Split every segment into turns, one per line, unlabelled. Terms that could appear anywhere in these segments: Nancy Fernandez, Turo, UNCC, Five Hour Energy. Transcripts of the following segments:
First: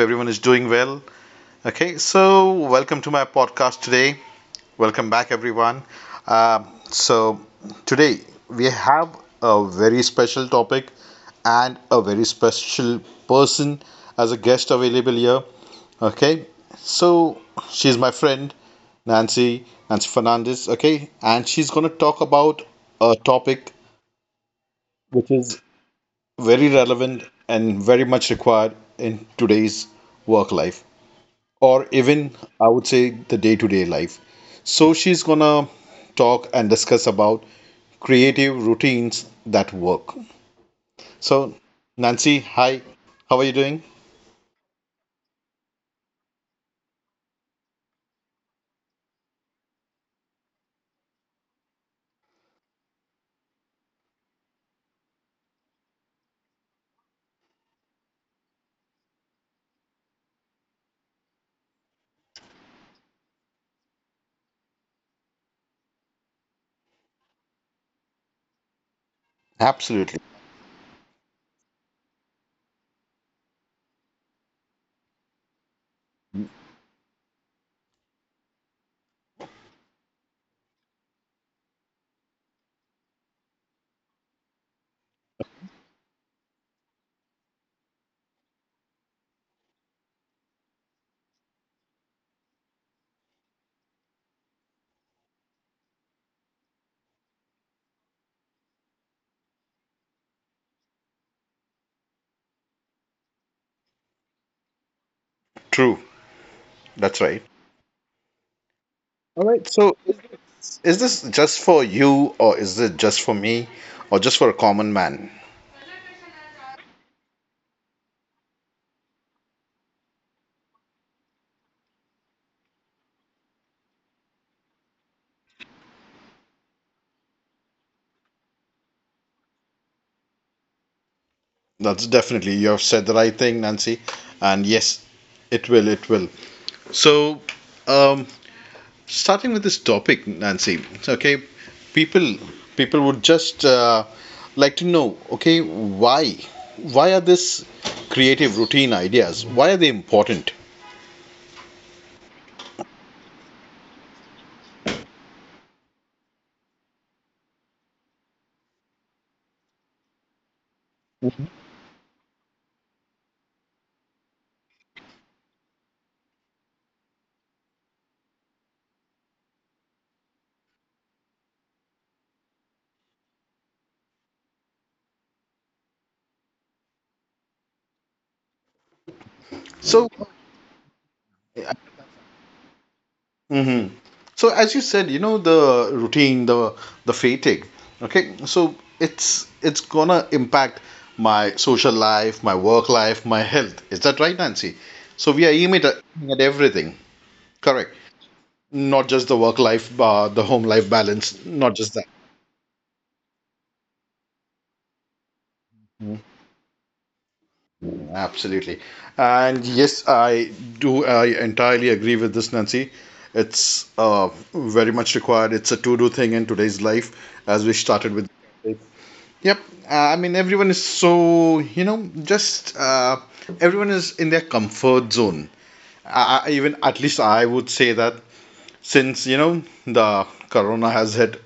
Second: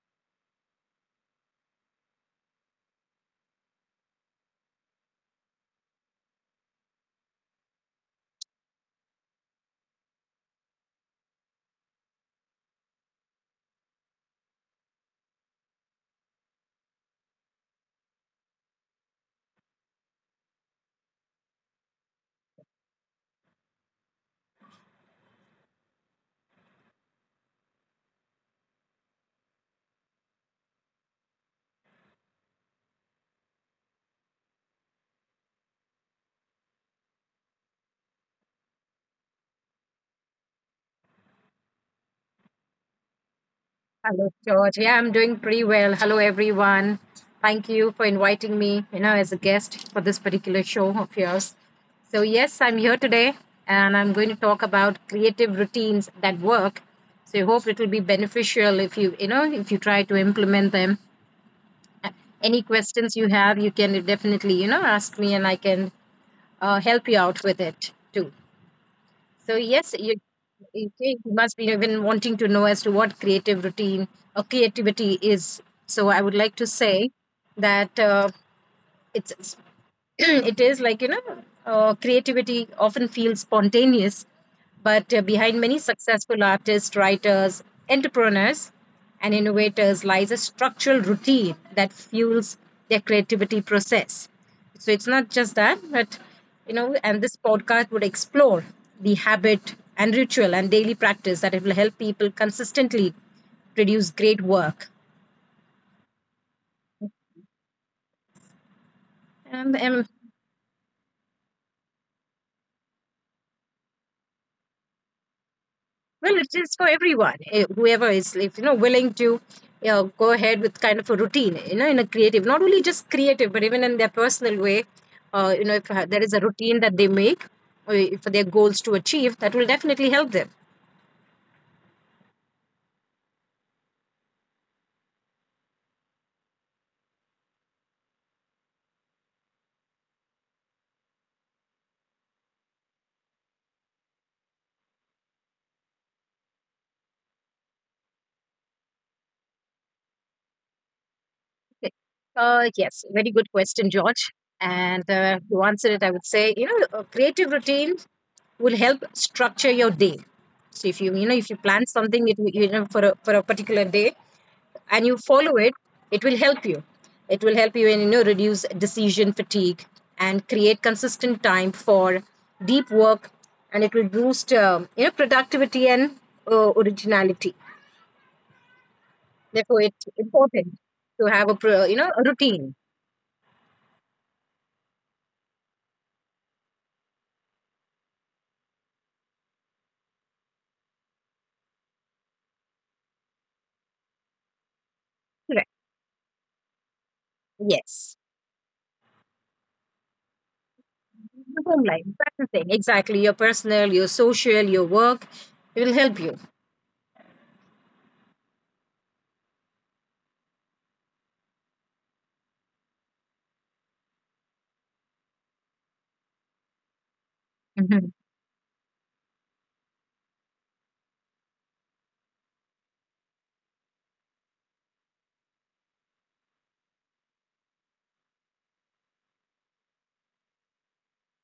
everyone is doing well. Okay, so welcome to my podcast today. Welcome back, everyone. Um, so, today we have a very special topic and a very special person as a guest available here. Okay, so she's my friend, Nancy, Nancy Fernandez. Okay, and she's going to talk about a topic which is very relevant and very much required in today's work life, or even I would say the day-to-day life. So she's gonna talk and discuss about creative routines that work. So, Nancy, hi, how are you doing?
Hello, George. Yeah, I'm doing pretty well. Hello, everyone. Thank you for inviting me, you know, as a guest for this particular show of yours. So, yes, I'm here today and I'm going to talk about creative routines that work. So, I hope it will be beneficial if if you try to implement them. Uh, Any questions you have, you can definitely, you know, ask me and I can help you out with it too. So yes,
Absolutely
you think you must be even wanting to know as to what creative routine or creativity is. So I would like to say that it's it is like you know creativity often feels spontaneous but behind many successful artists, writers, entrepreneurs, and innovators lies a structural routine that fuels their creativity process. So it's not just that, but you know, and this podcast would explore the habit and ritual and daily practice that it will help people consistently produce great work.
true. That's right. All right,
And
so is this just for you, or is it just for me, or just for a common man?
Well, it is for everyone. Whoever is, if you know, willing to you know, go ahead with kind of a routine, you know, in a creative, not only just creative, but even in their personal way, you know, if there is a routine that they make for their goals to achieve, that will definitely help them.
That's definitely you have said the right thing, Nancy. And yes, it will. So, um, starting with this topic, Nancy. Okay, people people would just like to know. Okay, why are this creative routine ideas? Why are they important?
Yes, very good question, George. And to answer it, I would say, you know, a creative routine will help structure your day. So if if you plan something, you know, for a particular day, and you follow it, it will help you. It will help you in, you know, reduce decision fatigue and create consistent time for deep work, and it will boost, you know, productivity and originality. Therefore, it's
So,
important to have you know, a routine.
mhm. So as you said, you know, the routine, the fatigue. Okay, so it's gonna impact my social life, my work life, my health. Is that right, Nancy? So we are aiming at everything. Correct.
Yes,
Not just the work life, the home life balance,
the
not
home
just that.
life. That's the thing. Exactly. Your personal, your social, your work, it will help you.
Absolutely. And yes, I entirely agree with this, Nancy. It's very much required. It's a to do thing in today's life, as we
Mm-hmm.
started with. Yep. I mean, everyone is so, you know, just everyone is in their comfort zone. I even at least I would say that since, you know, the corona has hit,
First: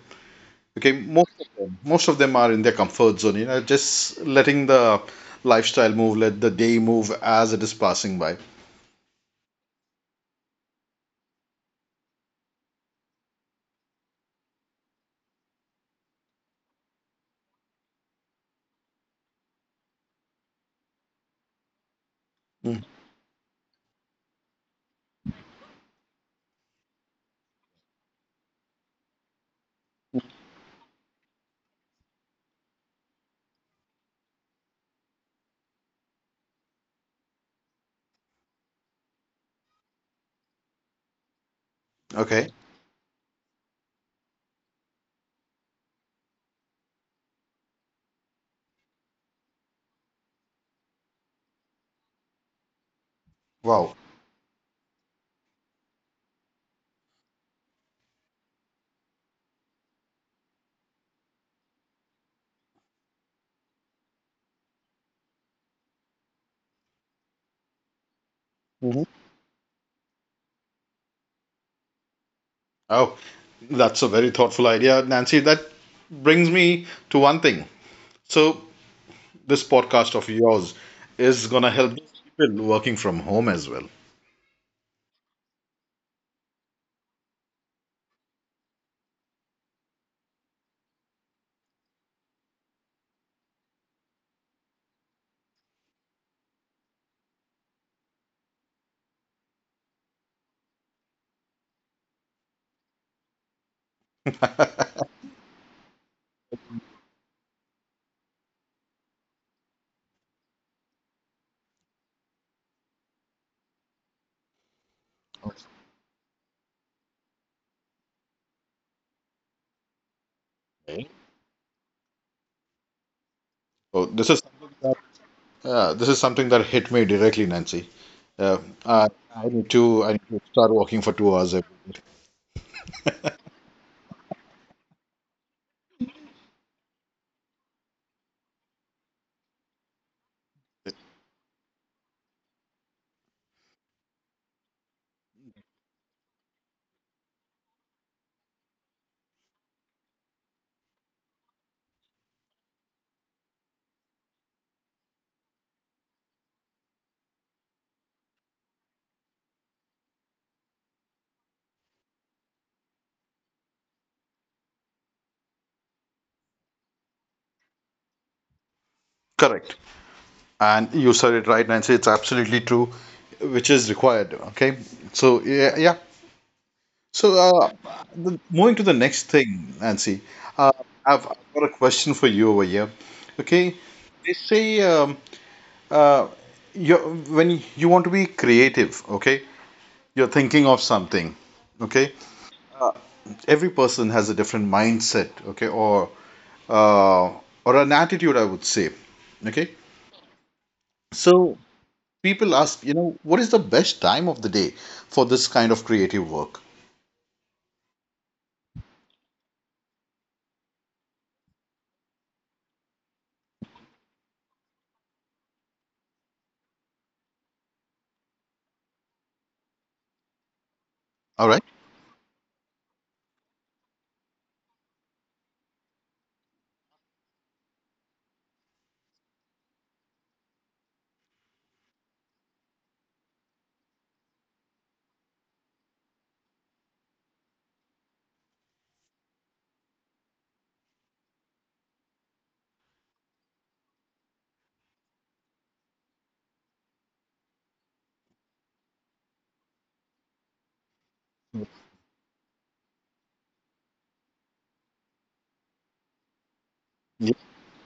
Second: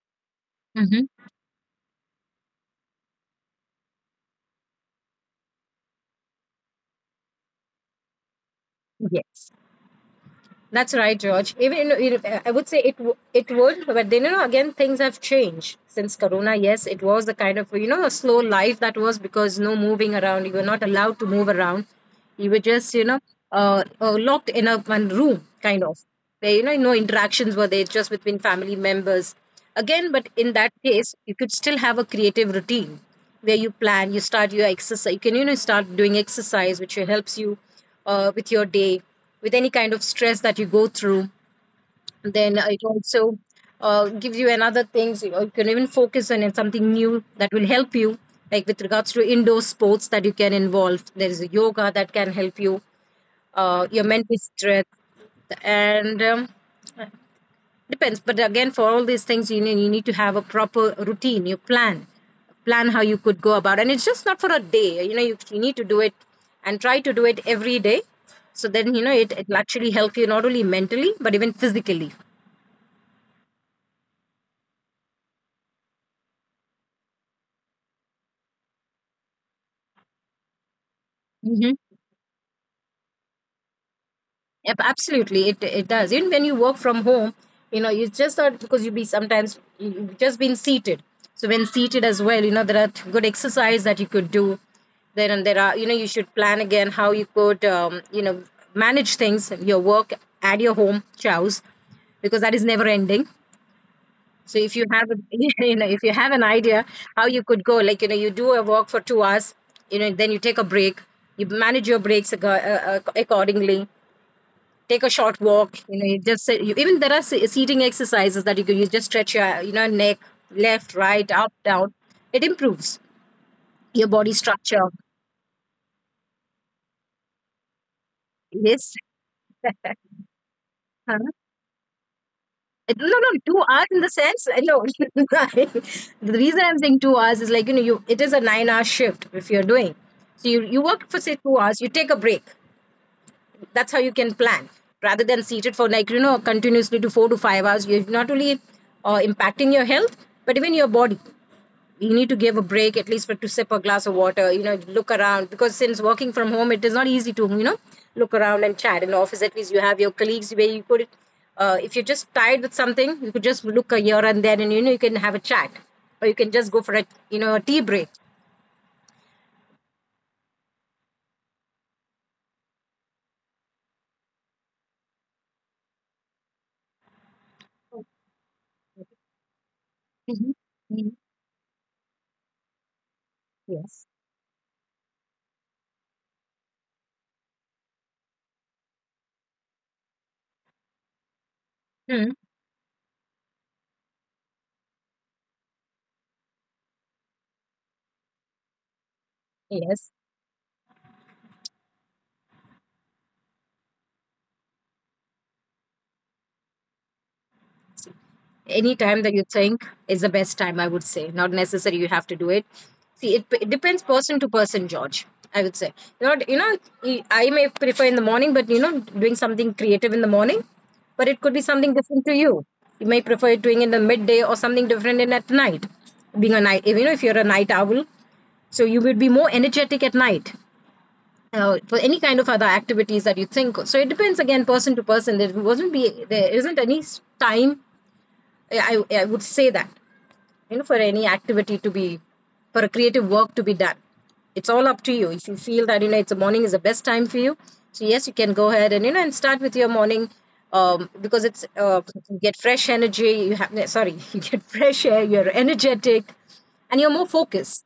okay,
Mm-hmm.
most of them are in their comfort zone, you know, just letting the lifestyle move, let the day move as it is passing by.
Yes. That's right, George. Even you know, I would say it would, but then you know again things have changed since Corona. Yes, it was the kind of you know a slow life that was because no moving around. You were not allowed to move around. You were
Mm.
just you know locked in a one room kind of. There you know no interactions were there, just between family members. Again, but in that case, you could still have a creative routine where you plan, you start your exercise. You can you know start doing exercise, which helps you with your day, with any kind of stress that you go through.
Okay.
Then it also gives you another things you know, you can even focus on it, something new that will help you, like with regards to indoor sports that you can involve, there is a yoga that can help you
Wow.
your mental strength. And Depends, but again, for all these things, you need to have a proper routine. Plan how you could go about, and it's just not for a day. You know, you need to do it and try to do it every day. So then, you
Mhm.
know, it will actually help you not only mentally but even physically.
Oh, that's a very thoughtful idea, Nancy. That brings me to one thing. So, this podcast of yours is gonna help people working from home as well.
Yep, absolutely. It does. Even when you work from home, you know, you just thought because you be sometimes you've just been seated. So when seated as well, you know, there are good exercise that you could do. Then and there are, you know, you should plan again how you could, you know, manage things, your work at your home, chows, because that is never ending. So if you have, you know, if you have an idea how you could go, like you know, you do a walk for 2 hours, you know, then you take a break, you manage your breaks accordingly. Take a short walk, you know, you, even there are seating exercises that you can use, just stretch your you know neck, left, right, up, down. It improves your
So,
body
this is something
structure.
that, this is something that hit me directly, Nancy. Uh,
Yes.
I, I need to I need to start working for
Huh?
2 hours every day.
It- No, no, 2 hours in the sense. No, the reason I'm saying 2 hours is like you know, you it is a nine-hour shift if you're doing. So you work for say 2 hours, you take a break. That's how you can plan rather than seated for like you know continuously to 4 to 5 hours. You're not only impacting your health, but even your body. You need to give a break at least for to sip a glass of water, you know, look around, because since working from home it is not easy to you know look around and chat. In the office at least you have your colleagues where you could if you're just tired with something you could just look here and there and you know you can have a chat, or you can just go for a you know a tea break.
Correct. And you said it right, Nancy. It's absolutely true, which is required. Okay, so, yeah, yeah. So, moving to the next thing, Nancy.
Mhm.
uh,
Mhm.
I've got a question for you over here. Okay,
Yes.
they say, uh, you when you want to be creative, okay, you're thinking of something, okay,
Hmm.
uh, every person has a different mindset, okay, or uh, or an attitude, I would say, okay.
Yes.
So people ask, you know, what is the best time of the day for this kind of creative work?
Any time that you think is the best time, I would say. Not necessary you have to do it. See, it depends person to person, George, I would say. Not you know, I may prefer in the morning, but you know doing something creative in the morning, but it
All
could be
right.
something different to you. You may prefer doing in the midday or something different in at night, being a night, if you know if you're a night owl, so you would be more energetic at night for any kind of other activities that you think. So it depends again person to person. There wasn't be there isn't any time. I, I would say that you know for any activity to be, for a creative work to be done, it's all up to you. If you feel that you know it's a morning is the best time for you, so yes you can go ahead and you know and start with your morning, because it's you get fresh energy, you have yeah, sorry you get fresh air, you're energetic and you're more
Yeah,
focused.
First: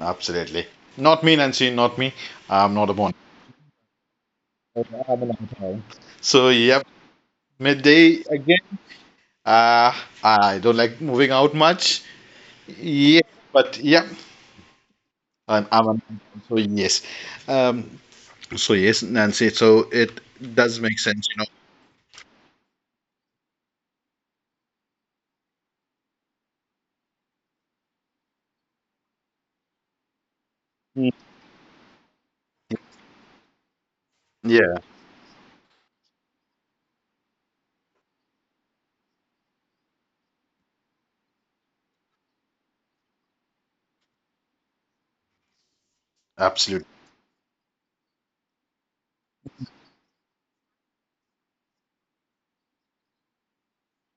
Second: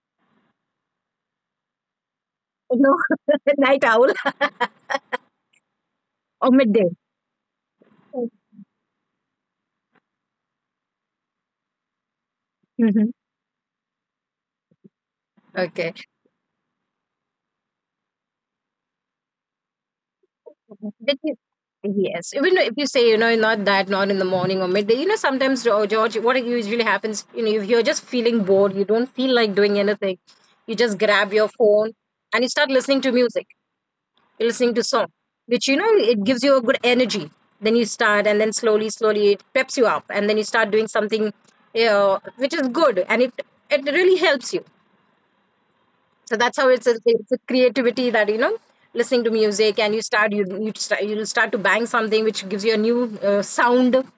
absolutely. Not me, Nancy. Not me. I'm
You
not a
know.
morning.
Night owl.
I'm an outlier. So,
Or
yep,
midday.
midday again. Uh, I don't like moving out much.
Mhm.
Yeah, but yeah, I'm
Okay.
an outlier. So, yes. Um, so, yes, Nancy. So it does make
Did
sense,
you?
you
Yes. Even if you say, you know, not that, not in the morning or midday, you know, sometimes, oh, George, what usually happens, you know, if you're just feeling bored, you don't feel like doing anything, you just
know. Mm.
grab your phone and you start listening to music, you're listening
Yeah,
to song, which, you know, it gives you a good energy. Then you start, and then slowly, slowly, it peps you up, and then you start doing something, you know, which is good, and it really helps you. So that's how
absolutely.
it's a creativity that you know, listening to music and you start you start to bang something which gives you a new sound. Yeah.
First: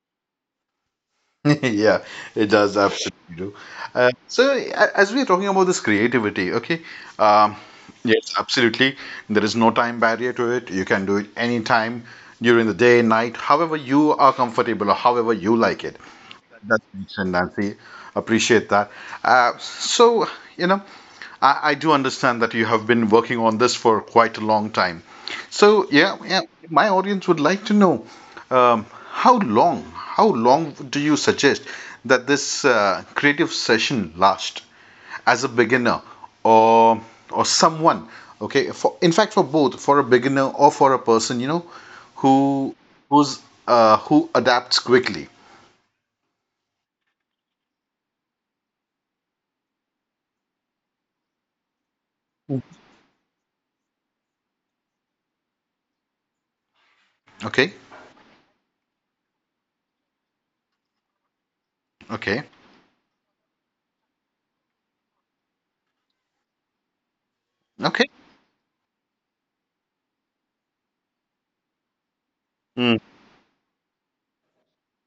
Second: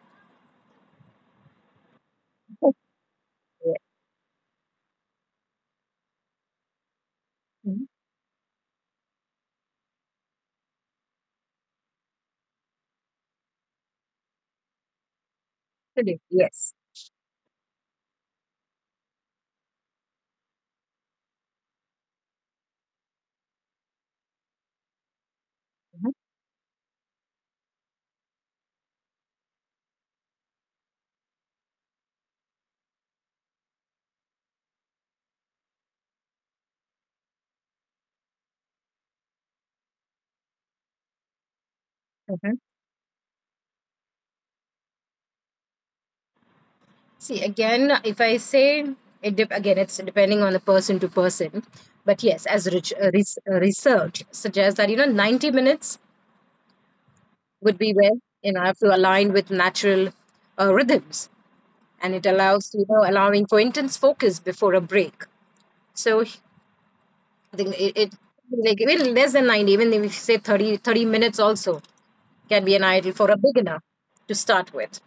Yeah, it does absolutely do. As we are talking about this creativity, okay, um,
Mhm.
yes, absolutely. There is no time barrier to it. You can do it anytime during the day, night, however you are comfortable or however you like it.
Correct. Yes.
That makes sense, Nancy. Appreciate that. So, you know, I do understand that you have been working on this for quite a long time. So,
Mhm.
yeah, yeah, my audience would like to know, how long do you suggest that this creative session last as a beginner, or someone? Okay, for in fact, for both, for a beginner or for a person, you know,
Mhm.
who who's who adapts quickly.
See again, if I say, it dep again it's depending on the person to person. But yes, as research suggests that you know 90 minutes
Okay.
would be where you know I have to align with natural rhythms, and it
Okay.
allows you know allowing for intense focus before a break. So I think it,
Okay.
it like even less than 90, even if you say 30 minutes also can be an
Mm.
ideal for a beginner to start with.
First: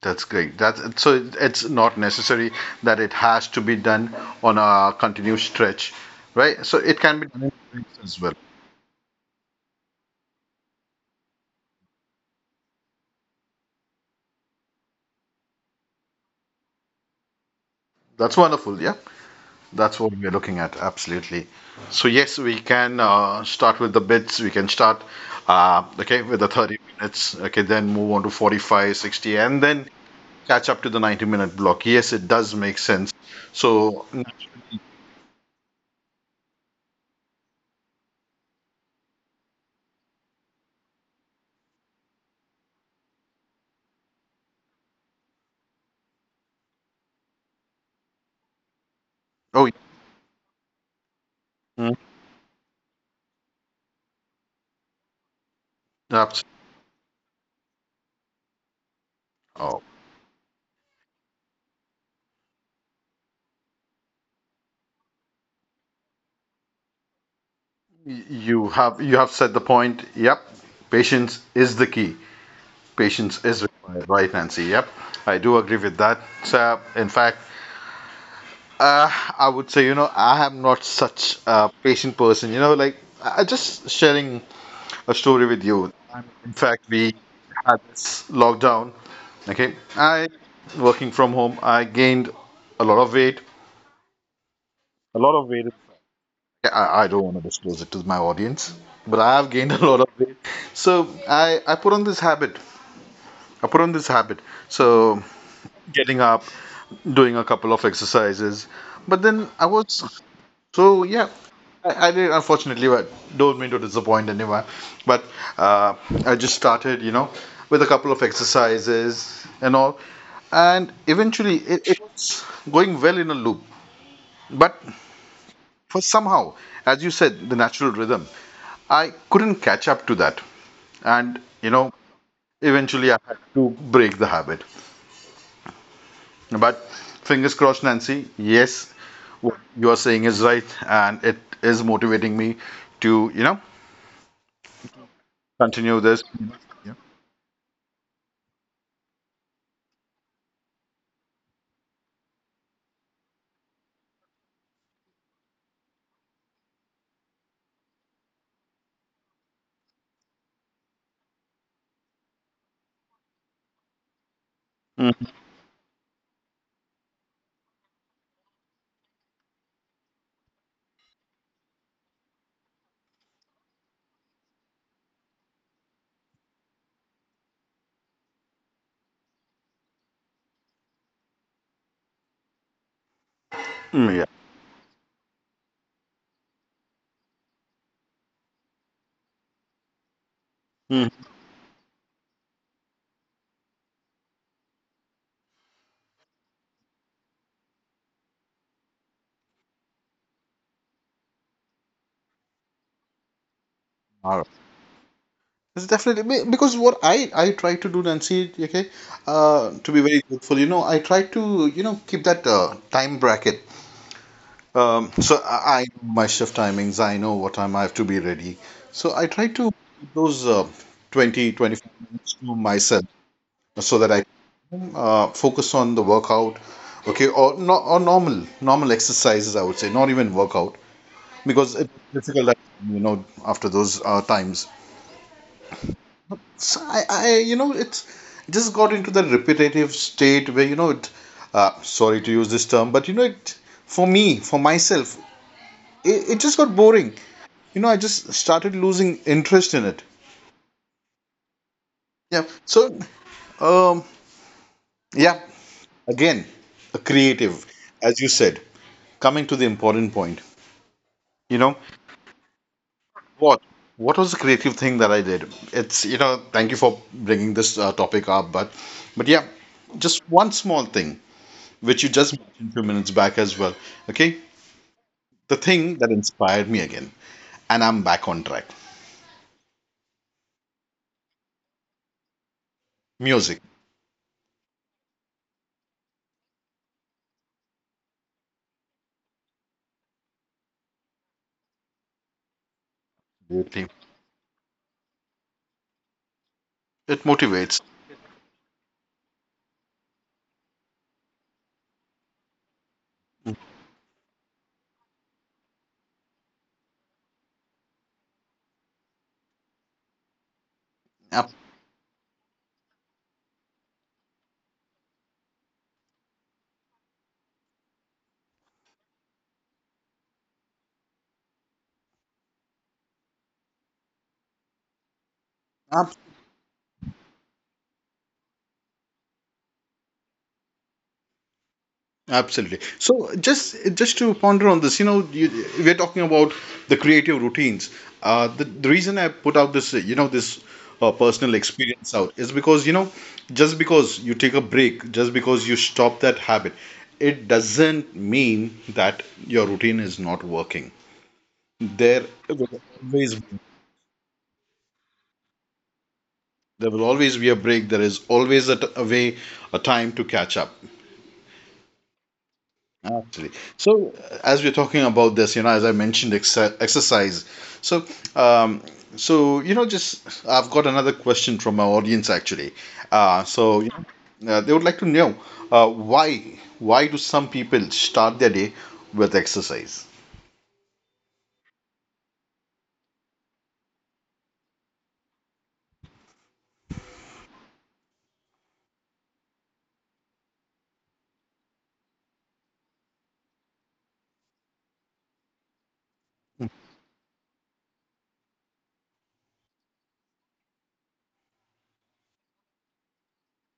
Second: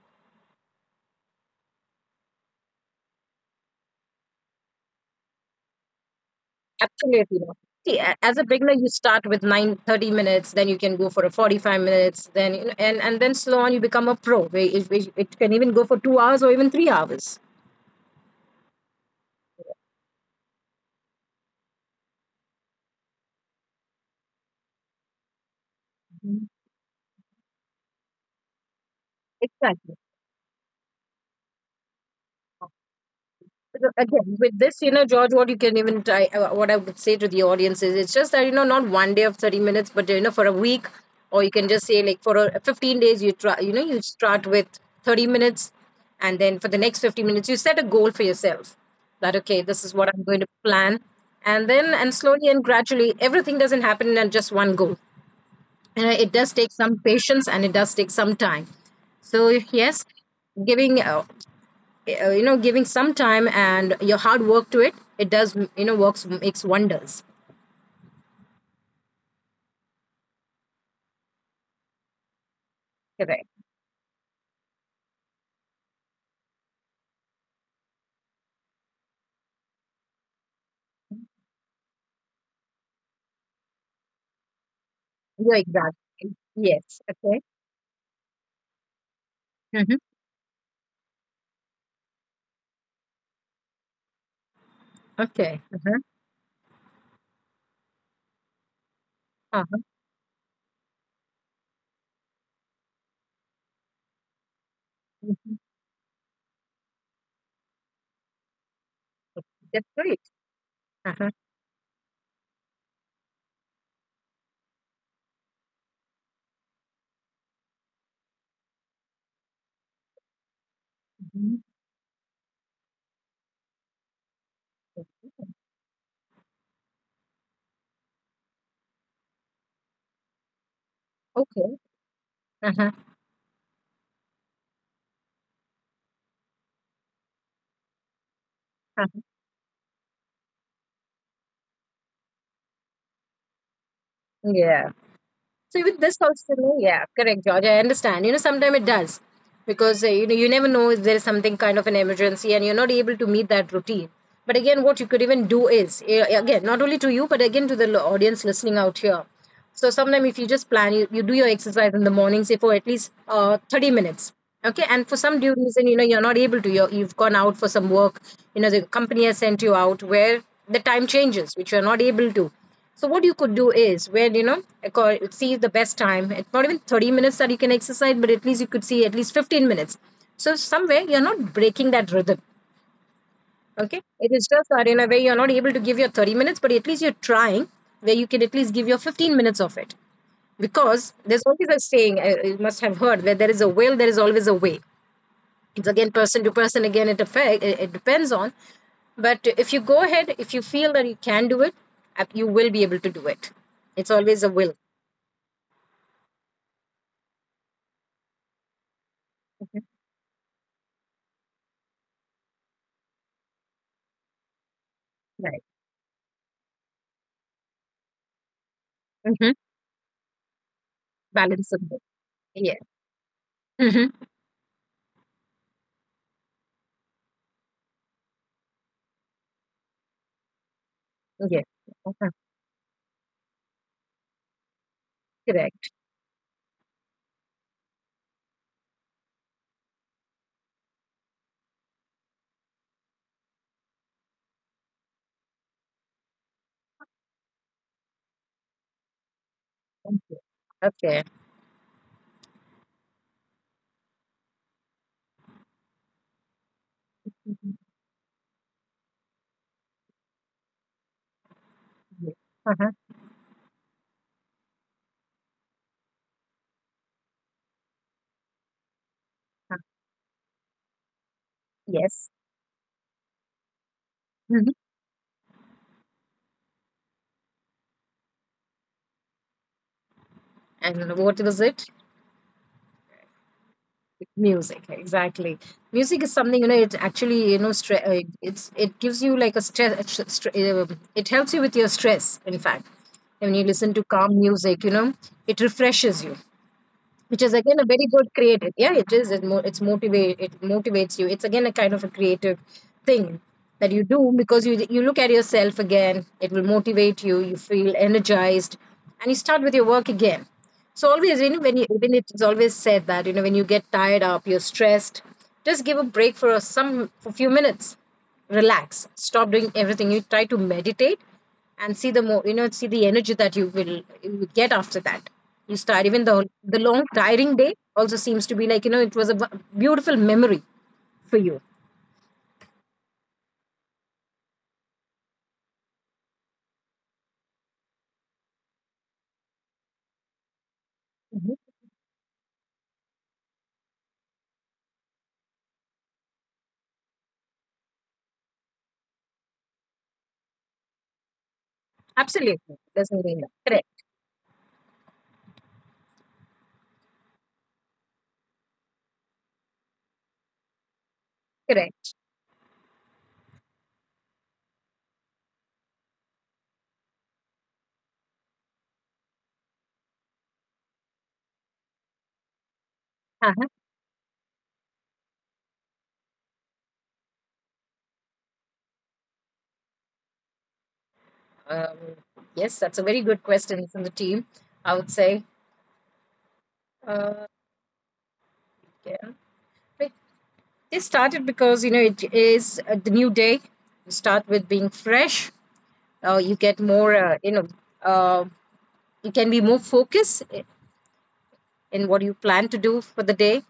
That's great. That's, so it's not necessary that it has to be done on a continuous stretch, right? So it can be
Absolutely.
done in
See,
breaks as well.
as a beginner, you start with 9 30 minutes, then you can go for a 45 minutes, then you know, and then slow on, you become a pro. Where It, it can even go for 2 hours or even 3 hours.
That's wonderful. Yeah, that's what we're looking at. Absolutely. So yes, we can start with the bits. We can start, okay, with the
Mhm.
30 minutes. Okay, then move on to 45, 60, and then
Exactly.
catch up to the 90-minute block. Yes, it does make sense.
So
So,
again with this you know George, what you can even try, what I would say to the audience is it's just that you know not one day of 30 minutes, but you know for a week, or you can just say like for a, 15 days you try, you know, you start with 30 minutes, and then for the next 15 minutes you set a goal for yourself that okay
oh, yeah.
this is what I'm going to plan. And
Mm.
then and slowly and gradually everything doesn't happen in just one go, and it
Absolutely.
does take some patience and it does take some time. So
Oh,
yes, giving you know giving some time and your hard work to it, it does you know works makes wonders.
you have said the point. Yep, patience is the key. Patience
Correct.
is required, right, Nancy? Yep, I do agree with that. So, in fact, uh, I would say, you know, I am not such a patient person. You know, like I just sharing a story with
Yeah,
you.
exactly.
In fact,
Yes.
we
Okay.
had this lockdown. Okay,
Mm-hmm.
I, working from home, I gained a lot of weight. A lot of weight.
Okay. Uh-huh.
Yeah, I don't want to disclose it to my audience, but I have gained a
Uh-huh.
lot of weight. So I put on this habit. I put on this habit. So,
Mhm.
getting up, doing a couple of exercises. But then I
That's
was.
great.
So yeah.
Uh-huh.
I did, unfortunately, but don't mean to disappoint anyone. But uh, I just started, you know, with a couple of exercises and all, and eventually
Mhm.
it's going well in a loop. But for somehow, as you said, the natural rhythm, I couldn't catch up to that. And, you
Okay.
know,
Uh-huh.
eventually I had to break the habit. But fingers crossed, Nancy, yes,
Uh-huh.
what you are saying is right. And it is motivating me to, you know,
Yeah. So
continue
with this
this.
also, yeah, correct, George. I understand. You know, sometimes it does because you know you never know if there is something kind of an emergency and you're not able to meet that routine. But again, what you could even do is again not only to you but again to the audience listening out here. So sometimes if you just plan, you do your exercise in the morning, say for at least 30 minutes. Okay, and for
Mhm,
some due reason, you know, you're not able to you've gone out for some work. You know, the company has sent you out where the time changes which you're not able to. So what you could do is where, you know, see the best time, it's not even 30 minutes that you can exercise, but at least you could see at least 15 minutes, so somewhere you're not breaking that rhythm. Okay,
yeah.
it is just that in a way you're not able to give your 30 minutes, but at least you're trying, where you can at least give your 15 minutes of it. Because there's always a saying, you must have heard, where there is a will there is always a way. It's again person to person, again it it depends on. But if you go ahead, if you feel that you can do it, you will be able to do it. It's
All right.
always a will.
It's definitely because what I try to do, Nancy. Okay,
Mhm.
to be very truthful, you know, I try to, you know, keep that time bracket. So
Right.
I know my shift timings. I know what time I have to be ready. So I try
Hmm.
to keep those 20,
Balance of
twenty-five
it.
minutes to
Yeah.
myself so that
Hmm.
I can focus on the workout, okay, or, no, or normal exercises, I would say, not even workout,
Yeah.
because it's
Uh-huh.
difficult, at, you know, after those times.
Correct.
So I you know, it just got into that repetitive state where, you know, it, sorry to use this term, but, you know, it, for me, for myself, it just got boring. You know, I just started losing interest in it.
Thank you. Okay.
Yeah. So, um, yeah, again, a creative,
Mhm.
as you said, coming to the important point, you know,
Yeah. Uh-huh.
what? What was the creative thing that I did? It's, you know, thank you for bringing this topic up, but, yeah,
Uh,
just one small thing, which you
yes.
just mentioned a few minutes back as well. Okay.
Hmm.
The thing that inspired me again, and I'm back on track.
And what was it?
Music,
Music, exactly. Music is something, you know, it actually, you know, it's it gives you like a stress. It helps you with your stress, in fact. When you
absolutely.
listen to calm music, you know, it refreshes you,
It
which is
motivates.
again a very good creative. Yeah, it is, it mo- it's motivate it motivates you. It's again a kind of a creative thing that you do, because you look at yourself. Again, it will motivate you, you feel energized, and you start with your work again. So always, you
Ab-
know, when it is always said that, you know, when you get tired up, you're stressed, just give a break for a few minutes. Relax, stop doing everything, you try to meditate, and see the more, you know, see the energy that you will get after that. You start, even the long tiring day also seems to be like, you know, it was a beautiful memory for you.
Absolutely. So just to ponder on this, you know, we're talking about the creative routines. The reason I put out this, you know, this personal
Mhm.
experience out is because, you know, just because you take a break, just because you stop that habit, it doesn't mean that your routine is not working. There
Absolutely,
will
there's no
always
way that-
be,
correct.
there will always be a break. There is always a, a way, a time to catch up.
Correct.
Absolutely. So, as we're talking about this, you know, as I mentioned, exercise. So, um, so you know, just I've got another question from our audience actually.
Uh-huh.
You know, they would like to know, why do some people start their day with exercise?
um, yes, that's a very good question from the team. I would say, uh, yeah. But they started because, you know, it is, the new day, you start with being fresh. You get more, you know, uh, you can be more focused in what you plan to do for the day,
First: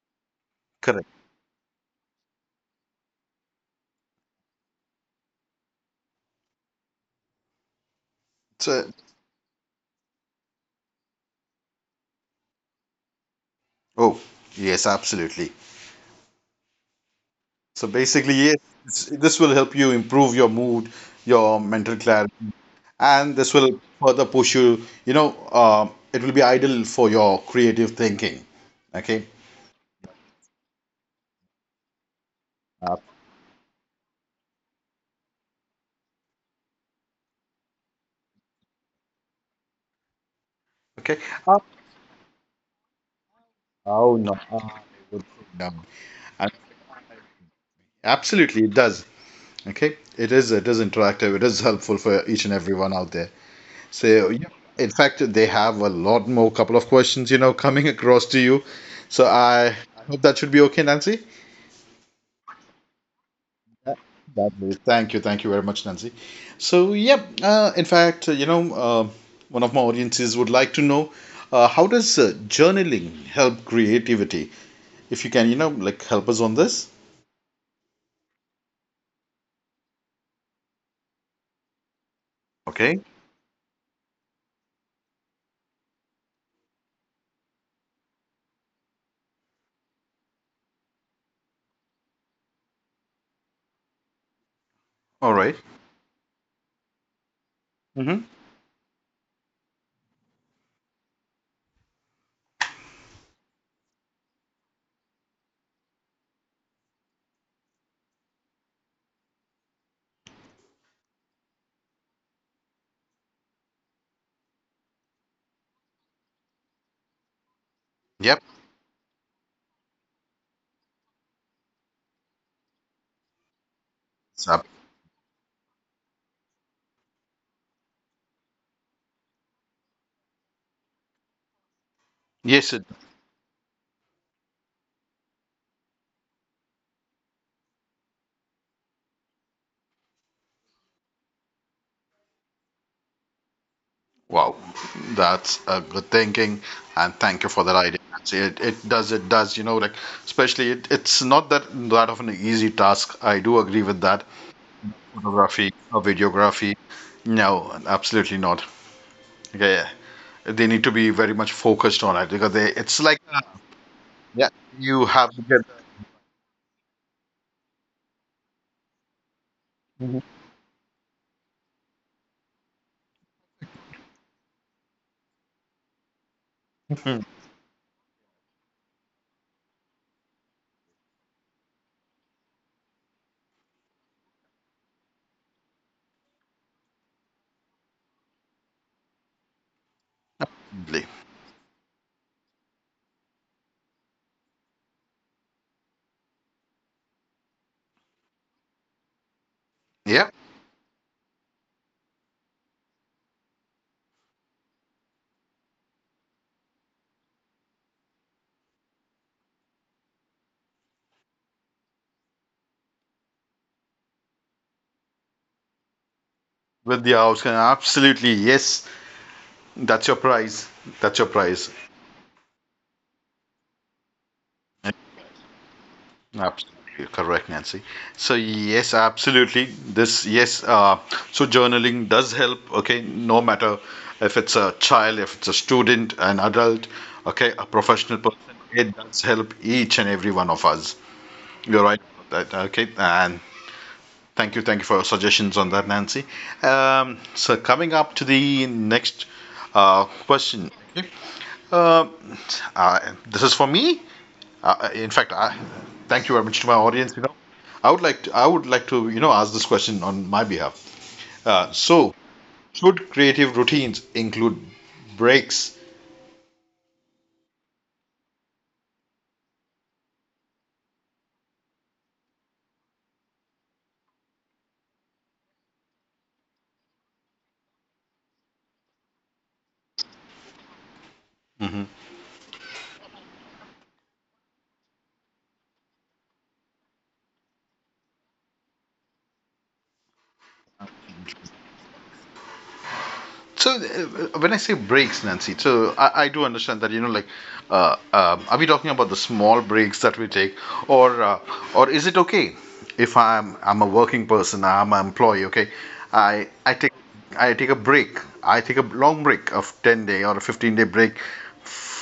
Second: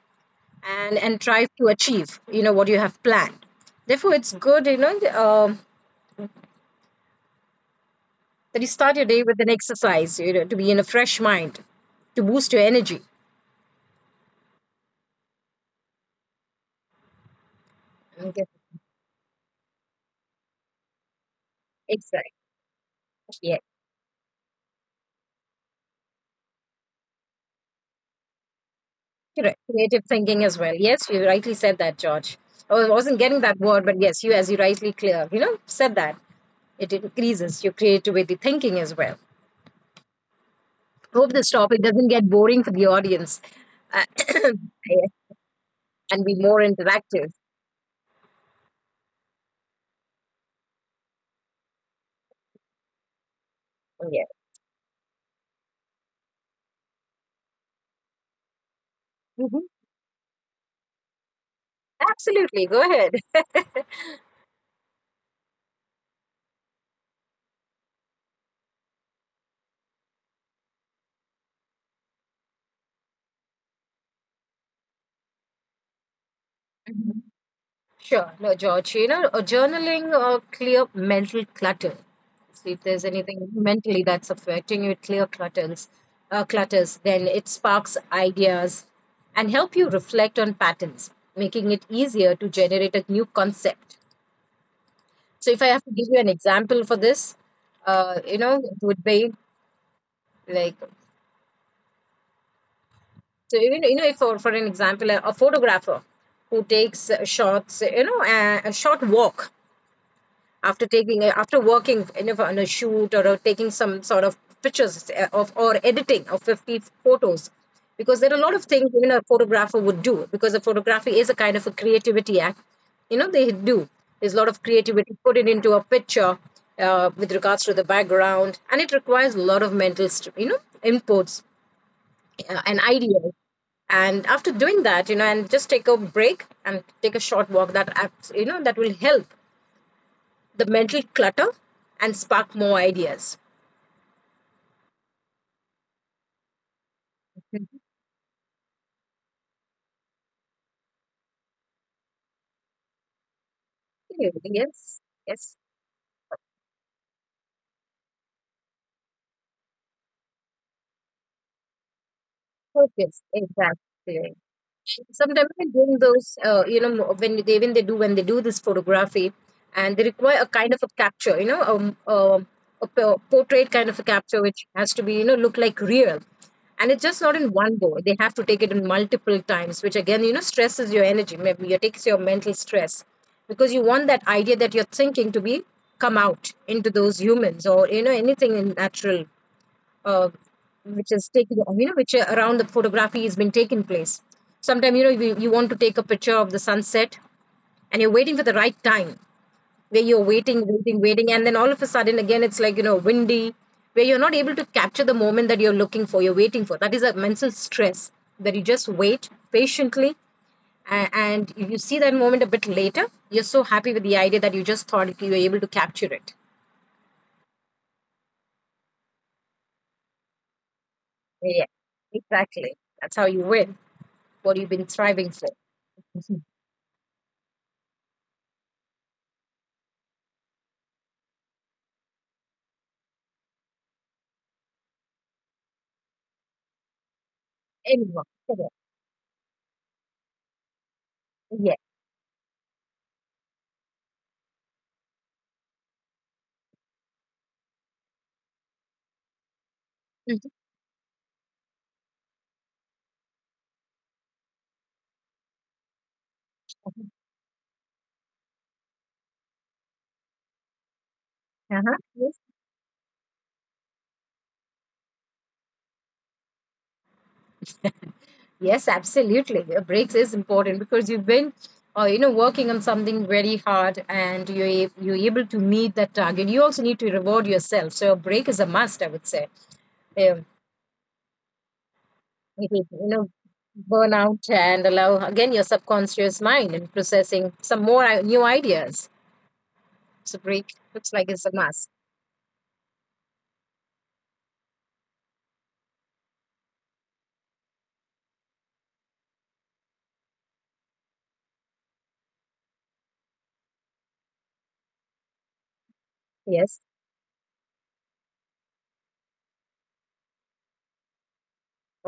Correct.
and try to achieve, you know, what you have planned. Therefore it's good, you know, that you
So,
start your day with an exercise, you know, to be in a fresh mind, to boost your energy.
oh, yes, absolutely. So basically,
Okay.
yes, this will help you improve your mood, your mental
Exactly.
clarity. And this
Yeah,
will further push you, you know, it will be ideal for your creative thinking. Okay.
correct. Creative thinking as well, yes, you rightly said that, George. I
uh,
wasn't getting that word, but yes, you, as you rightly clear, you know, said that it increases your creativity thinking as well.
okay.
Hope this
Uh,
topic doesn't get boring for the audience. Uh,
oh no. Good freedom.
and be more
And
interactive.
absolutely it does. Okay, it is interactive, it is helpful for each and everyone out there.
Yeah.
So, yeah, in fact, they have a lot more couple of questions, you know, coming across to you. So
Mhm.
I hope that should be okay, Nancy.
Absolutely. Go ahead.
Thank you very much, Nancy. So, yeah, in fact, you know, one of my audiences would like to know, how does journaling help creativity? If you can, you know, like help us on this.
Sure. No, George, you know, journaling or clear mental clutter. See, if there's
Okay.
anything mentally that's affecting you, it clear clutters, clutters, then it sparks ideas and help you reflect on patterns, making it easier to generate a new concept.
All
So if
right.
I have to give you an example for this,
Mm-hmm.
you know, it would be like. So even, you know, if for an example, a photographer who takes shots, you know, a short walk after taking after working, you know, on a shoot, or taking some sort of pictures of or editing of 50 photos, because there are a
Yep.
lot of things, you know, a photographer would do, because the photography is a kind of a creativity act. You know, they do. There's a lot
It's,
of creativity put it into a picture, with regards to the background, and it requires a lot of mental, you know, inputs,
yes.
an
It,
idea. And after doing that, you know, and just take a break and take a short walk, that acts, you know, that will help the mental clutter and spark more ideas.
wow. That's a good thinking, and thank you for that idea, Nancy. It does you know, like, especially it's not that of an easy task. I do agree with that.
Okay, yes. Yes.
Photography, or videography. No, absolutely not. Okay, they need to be very much focused on it because they it's
Focus,
like,
exactly.
yeah, you have to
Sometimes
get.
when doing those, you know, when they do this photography, and they
Mhm.
require a kind of a capture, you know, a portrait kind of a capture, which has to be, you know, look like real, and it's just not in one go. They have to take it in multiple times, which again, you know, stresses your energy. Maybe it takes your mental stress, because you want that idea that you're thinking to be come out into those humans, or you know anything in natural, uh, which is taken, you know, which around the photography has been taking place. Sometimes, you know, you want to take a picture of the sunset, and you're waiting for the right time, where you're
Yeah,
waiting. And then all of a sudden, again, it's like, you know, windy, where you're not able to capture the moment that you're looking for, you're waiting for. That is a mental stress, that you just wait patiently. And if you see that moment a bit later, you're so happy with the idea that you just thought you were able to capture it.
with the outcome, absolutely, yes. That's your prize, that's your
Yeah,
prize.
exactly. That's how you win. What you've been striving for. Mhm.
Yeah. Absolutely correct, Nancy. So, yes, absolutely. This. Yes. So journaling does help. Okay, no matter if it's a child, if it's a student, an adult, okay, a
Anyone.
professional person,
Correct.
it does help each and every one of us.
Yeah.
You're right about that, okay. And thank you, thank you for your suggestions on that, Nancy. So coming up to the next
Hmm.
question. Okay. Um, this is for me. In fact, thank you very much to my
Mhm.
audience. I would like to, ask this question on my behalf. Uh,
Uh-huh.
so,
Yes.
should creative routines include breaks?
Yes, absolutely. A breaks is important, because you've been, you know, working on something very hard, and you're able to meet that target. You also need to reward yourself. So a break is a must, I would say. Um, it is, you know, burn out and allow again your subconscious mind in processing some more new ideas. So break looks like it's a must.
So when I say breaks, Nancy, so I do understand that, you know, like, are we talking about the small breaks that we take, or or is it okay if I'm a working person, I'm an employee? Okay, I I
Yes.
take I take a break, I take a long break of 10 day or a 15 day break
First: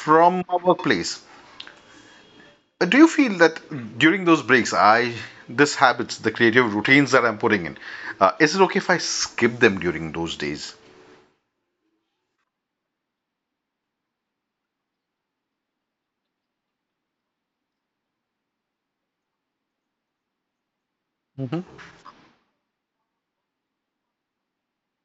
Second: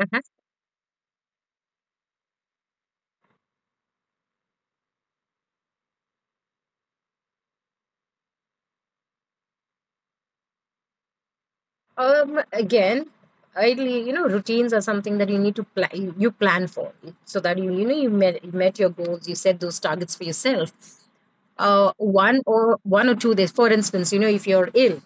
Uh-huh.
my workplace. Do you feel that during those breaks, I — this habits, the creative routines that I'm putting in, is it okay if I skip them during those days?
Again, ideally, you know, routines are something that you need to plan. You plan for, so that you know you met your goals. You set those targets for yourself.
Mhm.
One or one or two days. For instance, you know, if you're ill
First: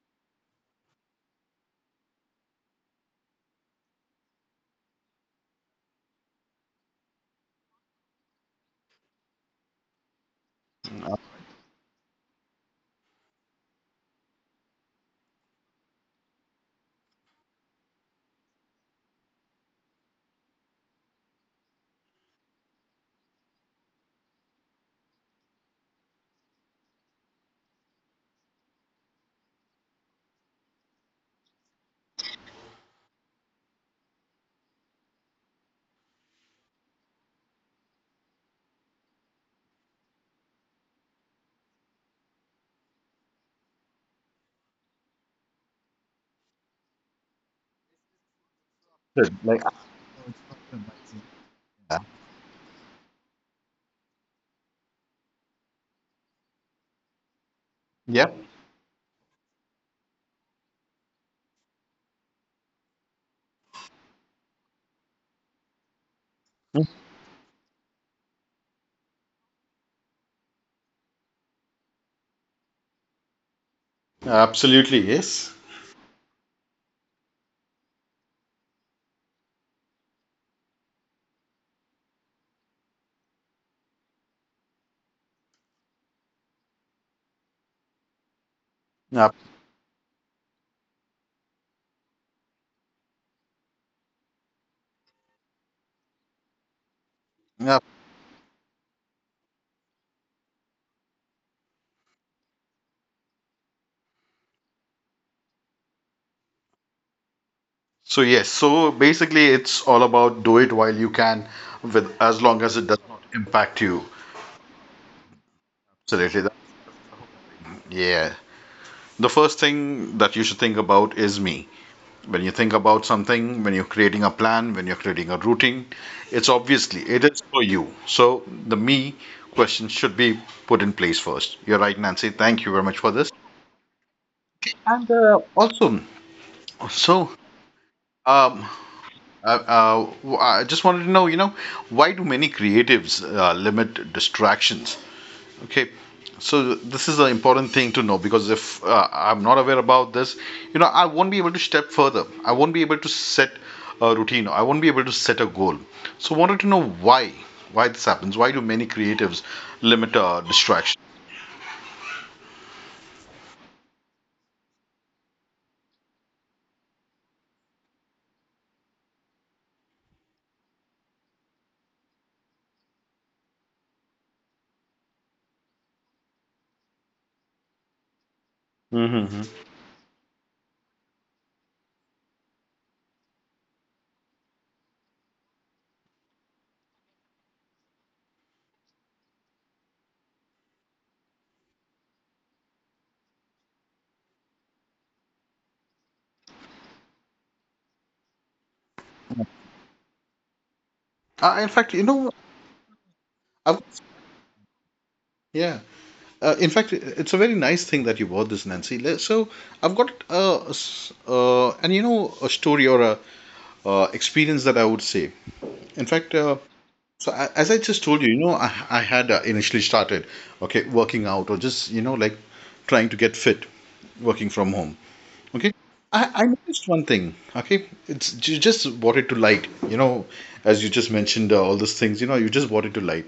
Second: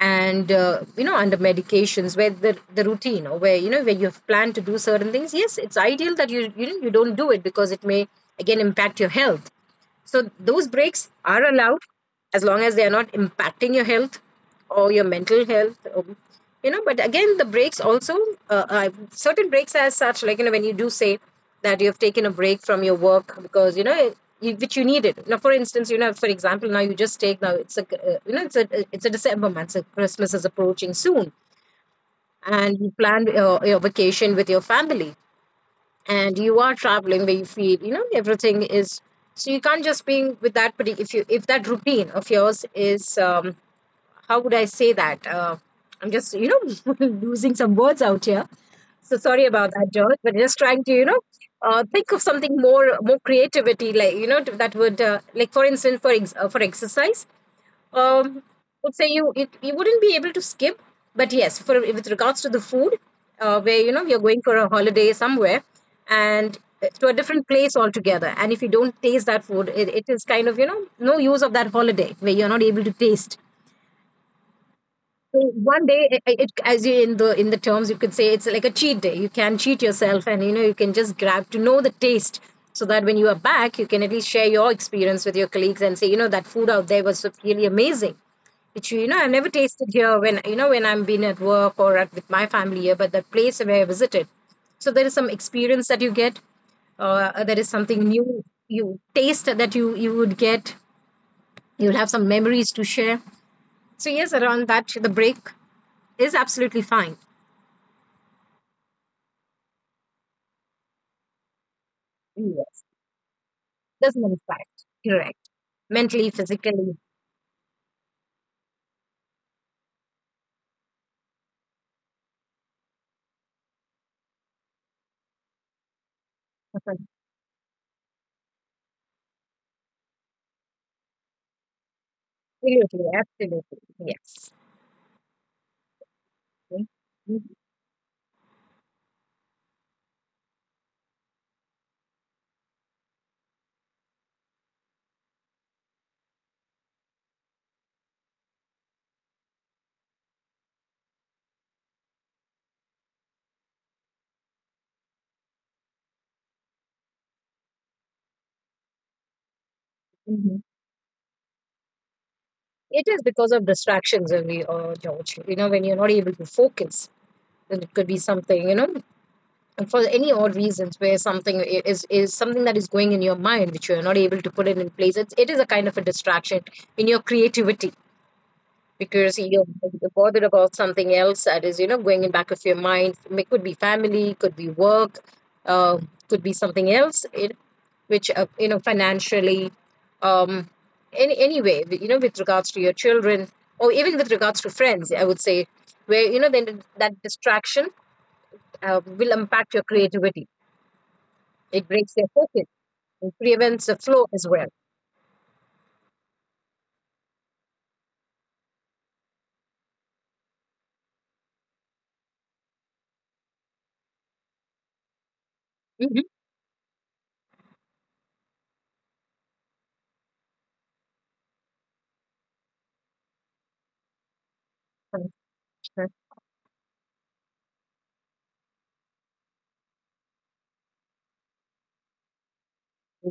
and, you know, under medications, where the routine, or where, you know, where you have planned to do certain things. Yes, it's ideal that you don't do it, because it may again impact your health. So those breaks are allowed, as long as they are not impacting your health or your mental health. You know, but again, the breaks also, certain breaks as such, like, you know, when you do say that you have taken a break from your work because, you know, which you needed. Now, for instance, you know, for example, now it's you know, it's a December month, so Christmas is approaching soon, and you planned your vacation with your family, and you are traveling where you feel, you know, everything is, so you can't just be with that. But if you if that routine of yours is, how would I say that, I'm just, you know, losing some words out here. So sorry
Like.
about that, George, but just trying to, you know, think of something more creativity, like, you know, that would, like for instance, for exercise,
Yeah.
um, would say you, you wouldn't be able to skip, but yes, for with regards to the food, where, you know, you're going for a holiday somewhere and to a different place altogether, and if you don't taste that food, it is kind of, you know, no use of that holiday where you're not able to taste.
Absolutely,
So
yes.
one day, as you in the terms, you could say it's like a cheat day. You can cheat yourself, and you know you can just grab to know the taste, so that when you are back, you can at least share your experience with your colleagues and say, you know, that food out there was really amazing, which, you know, I've
Yep.
never tasted here when, you know, when I'm been at work or at with my family here, but the place where I visited. So there is some experience that you get. There is
Yep.
something new you taste that you would get. You'll have some memories to share. So yes, around that, the break is absolutely fine.
So, yes, so basically it's all about do it while you can, with as long as
Yes,
it does not impact you.
doesn't affect. Correct. Mentally,
Absolutely.
physically,
Yeah. The first thing that you should think about is me. When you think about something, when you're creating a plan, when you're creating a routine, it's obviously it is for you. So the me question should be put in place first. You're right, Nancy. Thank you very much
absolutely,
for this.
absolutely, yes.
And also,
Okay.
so
Mhm,
um, I just wanted to know, why do many creatives limit distractions? Okay, so this is an important thing to know, because if I'm not aware about this, I won't be able to step further. I won't be able to set a routine. I won't be able to set a goal. So wanted to know why this happens. Why do many creatives limit
mhm.
distraction?
It is because of distractions only, George. You know, when you're not able to focus, then it could be something, you know, and for any odd reasons where something is something that is going in your mind which you are not able to put it in place. It is a kind of a distraction in your creativity, because you're bothered about something else that is, you know, going in back of your mind. It could be family, could be work, uh, could be something else, it, which, you know, financially, um any anyway, you know, with regards to your children, or even with regards to friends, I would say, where, you know, then that distraction will impact your creativity.
In
It
fact,
breaks their focus. It
I've,
prevents the flow as well.
yeah. In fact, it's a very nice thing that you bought this, Nancy. So I've got a, s- and you know, a story or a experience that I would say. In
Hmm.
fact, as I just told you, I had initially started, okay, working out or just like trying to get fit, working from home. Okay, I noticed one thing. Okay, it's — you just brought it to light. You know, as you just mentioned all these things. You know, you just brought it to light.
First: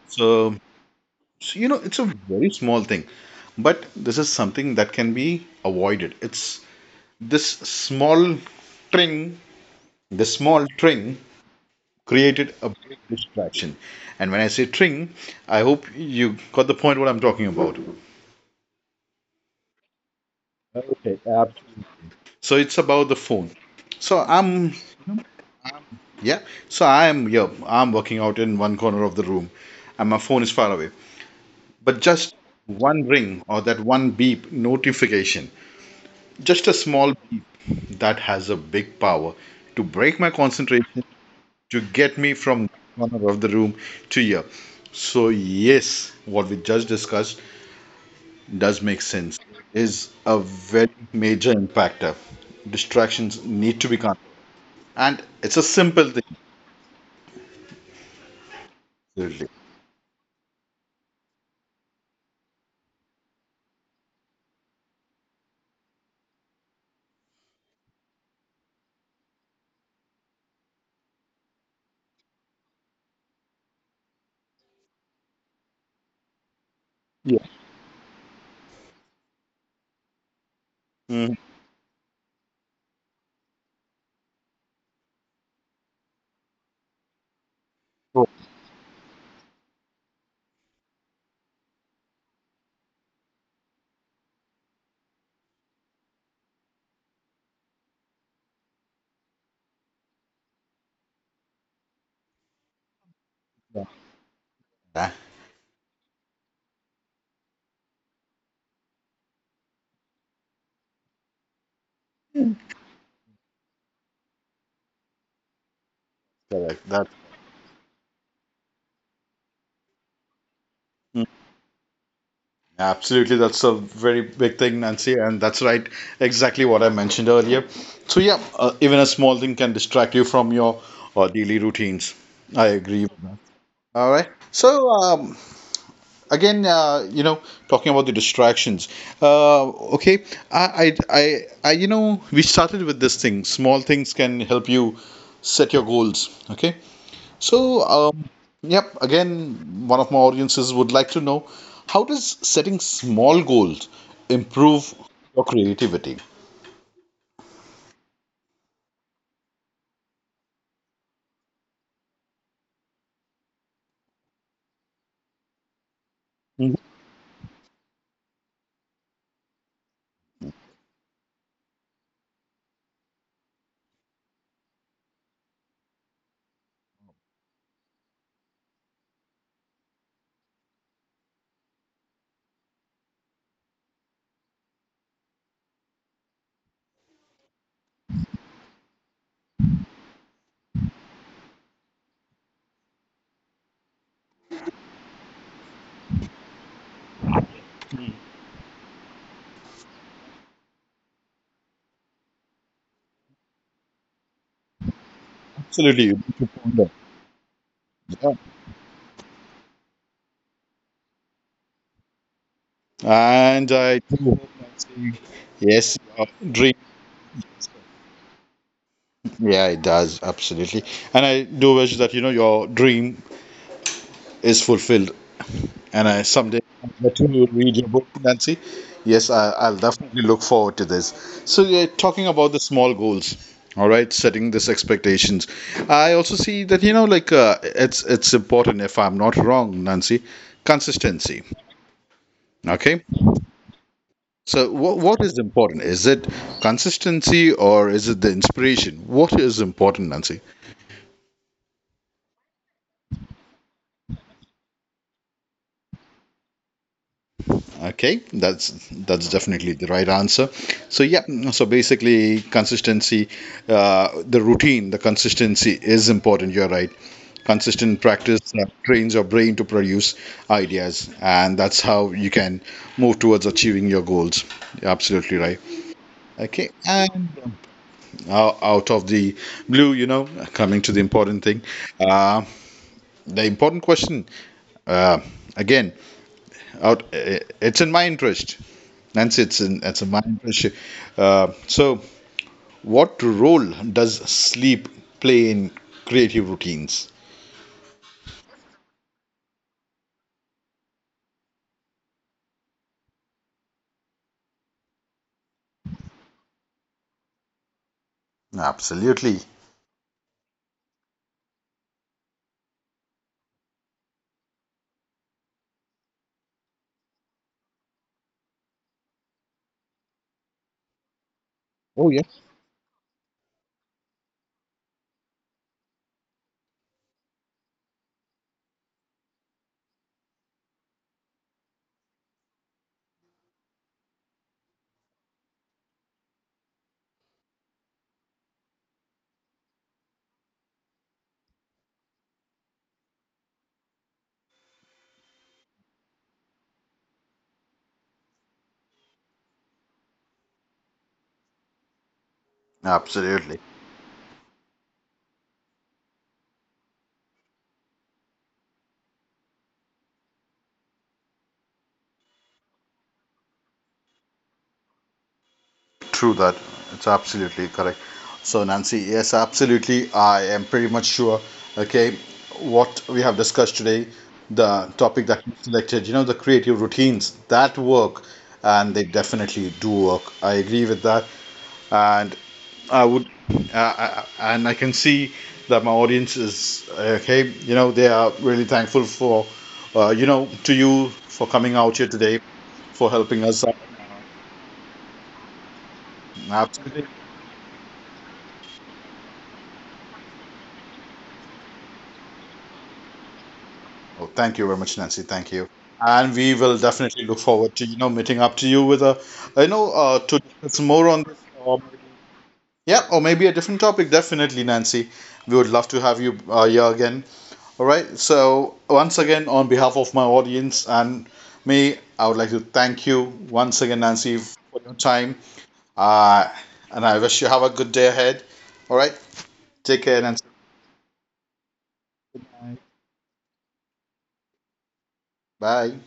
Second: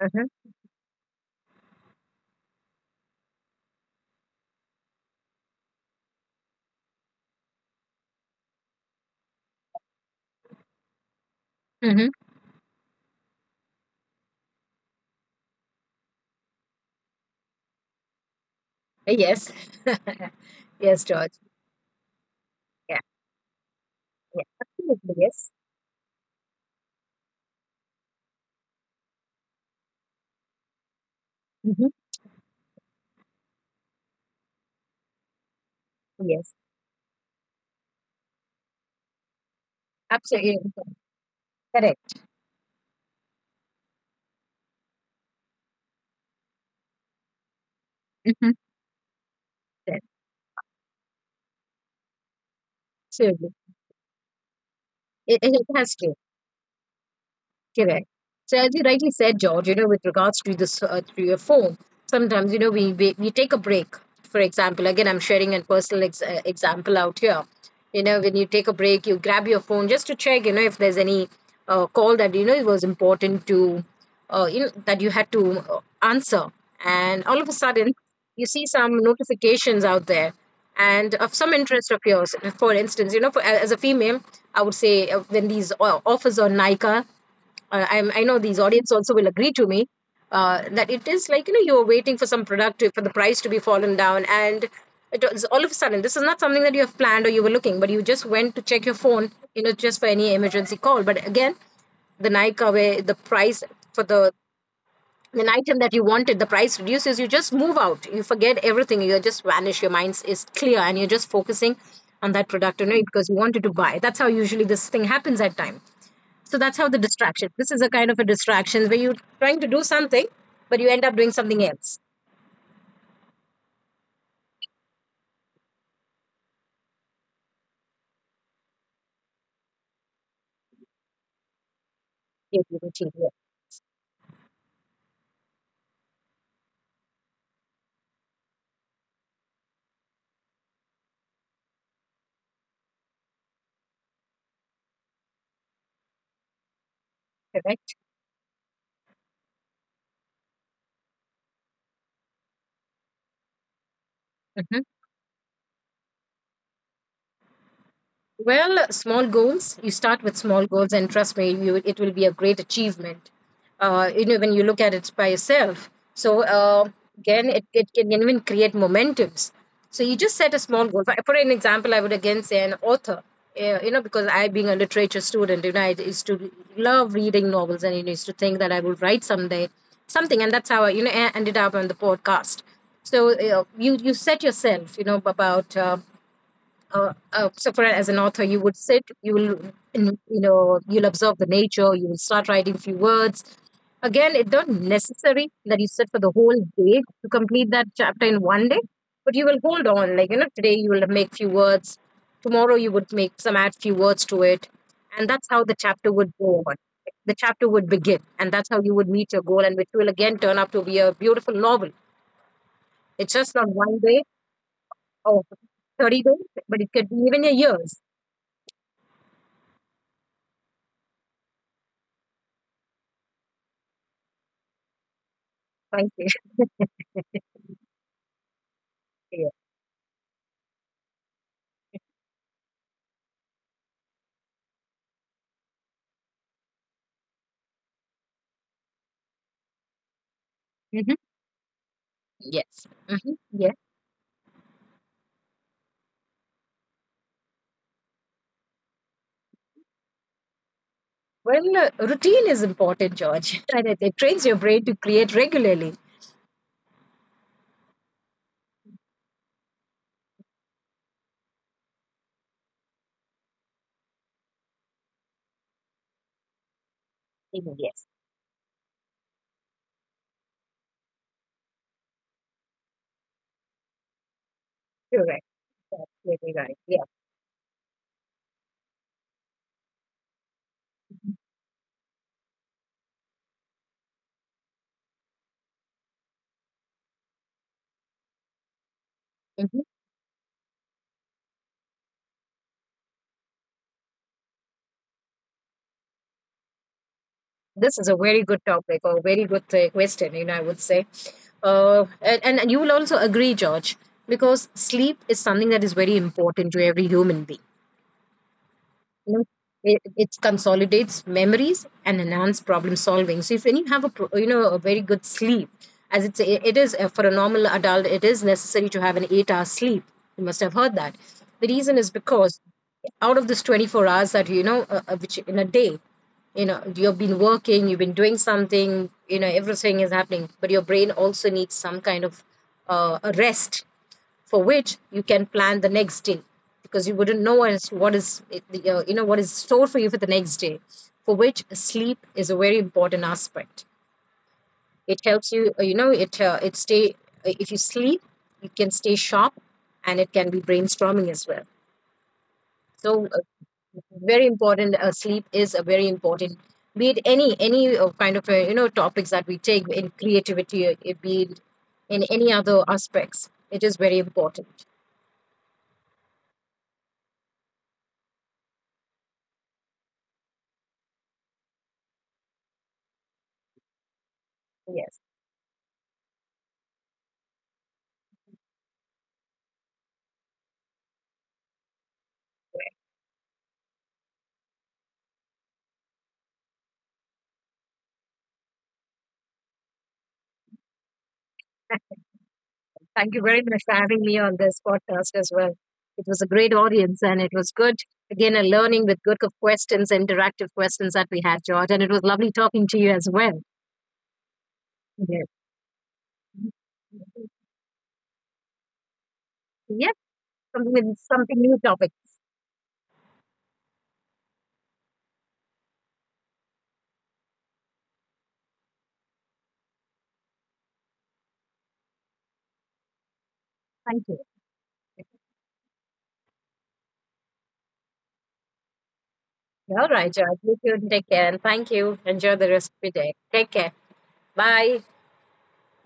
Uh-huh.
So, so, you know, it's a very small thing, but this is something that can be avoided. It's this small tring the small tring
Uh-huh.
created a big distraction. And when I say tring, I hope you got the point what I'm talking about.
Yes. Yes,
Okay,
George.
absolutely. So it's
Yeah.
about the phone. So
Yeah,
I'm
absolutely, yes.
Yeah. so I am Yeah, I'm working out in one corner of the room, and my phone is far away.
Mhm.
But just one ring or that one beep notification,
Yes,
just a small beep, that has a big power to break my
absolutely.
concentration, to
Correct.
get me from one corner of the room to here. So yes, what we just discussed
Mhm.
does make sense.
Correct.
Is a very major impactor. Distractions
Absolutely.
need to be controlled, and
It, it
it's
it
a
has to.
simple thing.
Correct. So as you rightly said,
Absolutely.
George, you know, with regards to this, to your phone, sometimes, you know, we take a break. For example, again, I'm sharing a personal example out here. You know, when you take a break, you grab your phone just to check, you know, if there's any call that, you know, it was important to, you know, that you had to answer. And all
Yeah.
of a sudden, you see some notifications out there, and of
Mhm.
some interest of yours. For instance, you know, for, as a female, I would say, when these offers on Nika, I know
Correct.
these audience also will agree to me, that it is like, you know, you're waiting for some product for the price to be fallen down. And it was all of a sudden. This is not something that you have planned or you were looking, but you just went to check your phone, you know, just for any emergency call. But again, the Nika, where the price for the
That-
an item that you wanted, the price reduces, you just move out. You forget everything. You just vanish. Your mind is clear and you're just focusing on that product, you know, because you wanted to buy. That's how usually this thing happens at time. So that's
Correct.
how the
That.
distraction. This is a kind of a distraction where you're trying to do something, but you end up doing something else.
Absolutely, that's a very big thing, Nancy, and that's right, exactly what I mentioned earlier. So, yeah, even a small thing can distract you from your daily routines.
Yes,
I
you
agree
achieve
with
it.
that. All right. Again, you know, talking about the distractions. Uh, okay, you know, we started with this thing. Small things can help you set your goals. Okay, so,
Correct?
um, yep, again, one of my audiences would like to know, how does setting small goals
Mhm.
improve your creativity?
Well, small goals. You start with small goals, and trust me, you it will be a great achievement. You know, when you look at it by yourself. So again, it can even create momentums. So you just set a small goal. For an example, I would again say an author. You know, because I, being a literature student, you know, I used to love reading novels, and, you know, used to think that I would write someday something, and that's how I, you know, ended up on the podcast. So you set yourself, you know, about. So for as an author, you would sit, you will you know, you'll observe the nature. You will start writing few words. Again, it's not necessary that you sit for the whole day to complete that chapter in one day, but you will hold on, like, you know, today you will make few words, tomorrow you would make some add few words to it, and that's how the chapter
Absolutely.
would go on. The chapter would begin, and that's how you would meet your goal, and which will again turn out to be a beautiful novel. It's just not
And
one
I
day
do,
or
yes,
30 days,
dream.
but it could be even a years.
Yeah, it does, absolutely. And I do wish that, you know, your dream is fulfilled. And
Thank
I
you.
someday that you read your book, Nancy. Yes,
Yeah.
I'll definitely look forward to this. So you're talking about the small goals, all right? Setting these expectations. I also see that, you know, like it's important. If I'm not wrong, Nancy,
Mhm.
consistency.
Yes.
Okay.
Hmm. Yeah.
So what is important? Is it consistency or is it the inspiration? What is important, Nancy?
Well, routine is important, George. And it trains your brain to create regularly.
Okay, that's definitely the right answer. So, yeah, so basically consistency, the routine, the consistency is important. You're right.
Mhm.
Consistent
Yes,
practice trains your brain to produce ideas, and that's how you can move towards achieving your goals. You're absolutely
correct.
right.
Absolutely
Okay,
right. Yeah.
and out of the blue, you know, coming to the important thing, uh, the important question, uh, again out it's in my interest, Nancy. it's
Mhm.
in it's in my interest. So what role does sleep play in creative routines?
This is a very good topic, or very good question, you know, I would say. And, and you will also agree, George, because sleep is something that is very important to every human being. You
Absolutely.
know, it consolidates memories and enhance problem solving. So if, when you have a you know, a very good sleep, as it is for a normal adult, it is necessary to have an 8-hour sleep. You must have heard that. The reason is
Oh, yeah.
because out of this 24 hours that, which in a day, you know, you've been working, you've been doing something, you know, everything is happening, but your brain also needs some kind of a rest, for which you can plan the next day, because you wouldn't know as what is you know, what is stored for you for the next day, for which sleep is a very important aspect. It helps you, you know, it stay, if you sleep, you can stay sharp, and it can be brainstorming as well. So
Absolutely.
very important, sleep is a very important, be it any kind of you know, topics that we take in creativity, it be it in any other aspects, it is very important.
True that. It's absolutely correct. So, Nancy, yes, absolutely. I am pretty much sure, okay, what we have discussed today, the
Yes.
topic that you selected, you know, the creative routines that work, and they definitely do work. I agree with that. And I would, and I can see that my audience is okay. You know, they are really thankful for, you know, to you for coming out here today for
Thank you
helping
very
us out.
much for having me on this podcast as well. It was a great
Absolutely.
audience and it was good. Again, a learning with good questions, interactive questions that we had, George. And it was lovely talking to you as well.
Oh, thank you very much, Nancy.
Yes.
Thank you. And we will definitely look forward to meeting up to you with a, you know,
Yes,
to discuss
something,
more
with
on this.
something new
Or,
topic.
yeah, or maybe a different topic. Definitely, Nancy. We would love to have you here again. All right, so once again, on behalf of my audience and me, I would like to thank you once again,
Thank
Nancy,
you.
for your time. Uh, and I wish you have a good day ahead. All right, take
All
care,
right,
Nancy.
George. You too. Take care and thank you. Enjoy the rest of your day. Take care. Bye.
Bye.